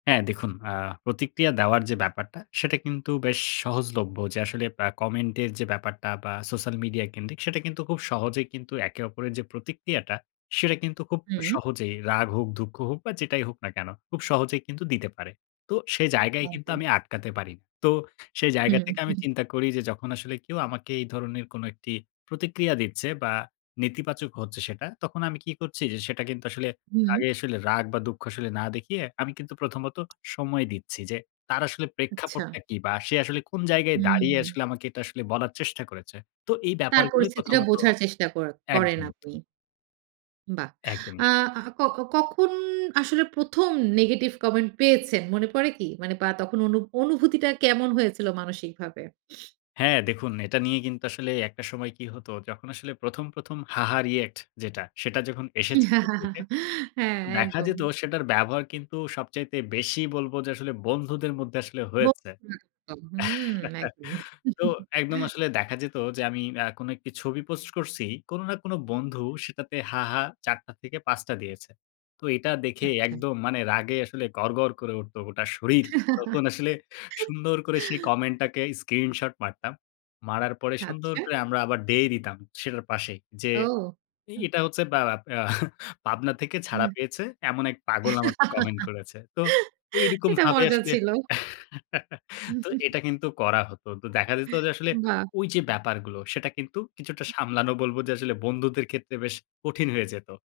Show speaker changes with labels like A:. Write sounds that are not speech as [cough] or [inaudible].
A: হ্যাঁ, দেখুন আ প্রতিক্রিয়া দেওয়ার যে ব্যাপারটা, সেটা কিন্তু বেশ সহজলভ্য। যে আসলে আ কমেন্টের যে ব্যাপারটা বা সোশ্যাল মিডিয়া কেন্দ্রিক সেটা কিন্তু খুব সহজেই কিন্তু একে অপরের যে প্রতিক্রিয়াটা সেটা কিন্তু খুব
B: হুম।
A: সহজেই রাগ হোক, দুঃখ হোক বা যেটাই হোক না কেন, খুব সহজেই কিন্তু দিতে পারে। তো সে জায়গায় কিন্তু
B: একদম।
A: আমি আটকাতে পারি। তো সেই জায়গা
B: হুম,
A: থেকে আমি
B: উহু।
A: চিন্তা করি, যে যখন আসলে কেউ আমাকে এই ধরনের কোন একটি প্রতিক্রিয়া দিচ্ছে বা নেতিবাচক হচ্ছে সেটা তখন আমি কি করছি, যে সেটা কিন্তু আসলে
B: হু।
A: আগে আসলে রাগ বা দুঃখ আসলে না দেখিয়ে আমি কিন্তু ১ম ত সময় দিচ্ছি যে তার আসলে
B: আচ্ছা।
A: প্রেক্ষাপটটা কী? বা সে আসলে কোন জায়গায় দাঁড়িয়ে
B: হুম।
A: আসলে আমাকে এটা আসলে বলার চেষ্টা করেছে। তো এই
B: তার
A: ব্যাপারগুলোই ১ম
B: পরিস্থিতিটা
A: ত
B: বোঝার চেষ্টা করে করেন
A: একদম।
B: আপনি। বাহ! আ,
A: একদমই।
B: আ আ ক কখন আসলে ১ম নেগেটিভ কমেন্ট পেয়েছেন? মনে পড়ে কি? মানে বা তখন অনু অনুভূতিটা কেমন হয়েছিল মানসিকভাবে?
A: হ্যাঁ, দেখুন এটা নিয়ে কিন্তু আসলে একটা সময় কি হতো, যখন আসলে প্রথম, ১ম হা, হা রিঅ্যাক্ট যেটা, সেটা যখন এসেছে ফেসবুকে,
B: [chuckles] হ্যাঁ,
A: দেখা
B: একদম।
A: যেত সেটার ব্যবহার কিন্তু সবচাইতে বেশি বলব যে আসলে বন্ধুদের মধ্যে আসলে
B: ব
A: হয়েছে।
B: হু, একদম হুম একদম।
A: [chuckles] তো একদম
B: [chuckles]
A: আসলে দেখা যেত যে আমি অ্যা কোন একটি ছবি পোস্ট করছি। কোন না কোন বন্ধু সেটাতে হা, হা ৪ টা থেকে ৫ টা দিয়েছে। তো এটা দেখে
B: আচ্ছা।
A: একদম মানে রাগে আসলে গড়গড় করে উঠত গোটা শরীর। তখন আসলে সুন্দর করে সেই
B: [laughs]
A: কমেন্টটাকে স্ক্রিনশট মারতাম। মারার পরে সুন্দর
B: আচ্ছা।
A: করে আমরা আবার ডে দিতাম সেটার পাশেই, যে
B: ও,
A: এ
B: হুম।
A: এটা হচ্ছে ব্যা ব্যা এহ, [chuckles] পাবনা থেকে ছাড়া
B: উ
A: পেয়েছে, এমন এক পাগল আমাকে
B: [laughs]
A: কমেন্ট করেছে। তো
B: এটা
A: এইরকমভাবে
B: মজা
A: আসলে
B: ছিল।
A: [chuckles]
B: হু,
A: তো
B: হু, হু।
A: এটা কিন্তু করা হতো। তো দেখা যেত যে আসলে
B: বাহ!
A: ঐ যে ব্যাপারগুলো সেটা কিন্তু কিছুটা সামলানো বলব যে আসলে বন্ধুদের ক্ষেত্রে বেশ কঠিন হয়ে যেত।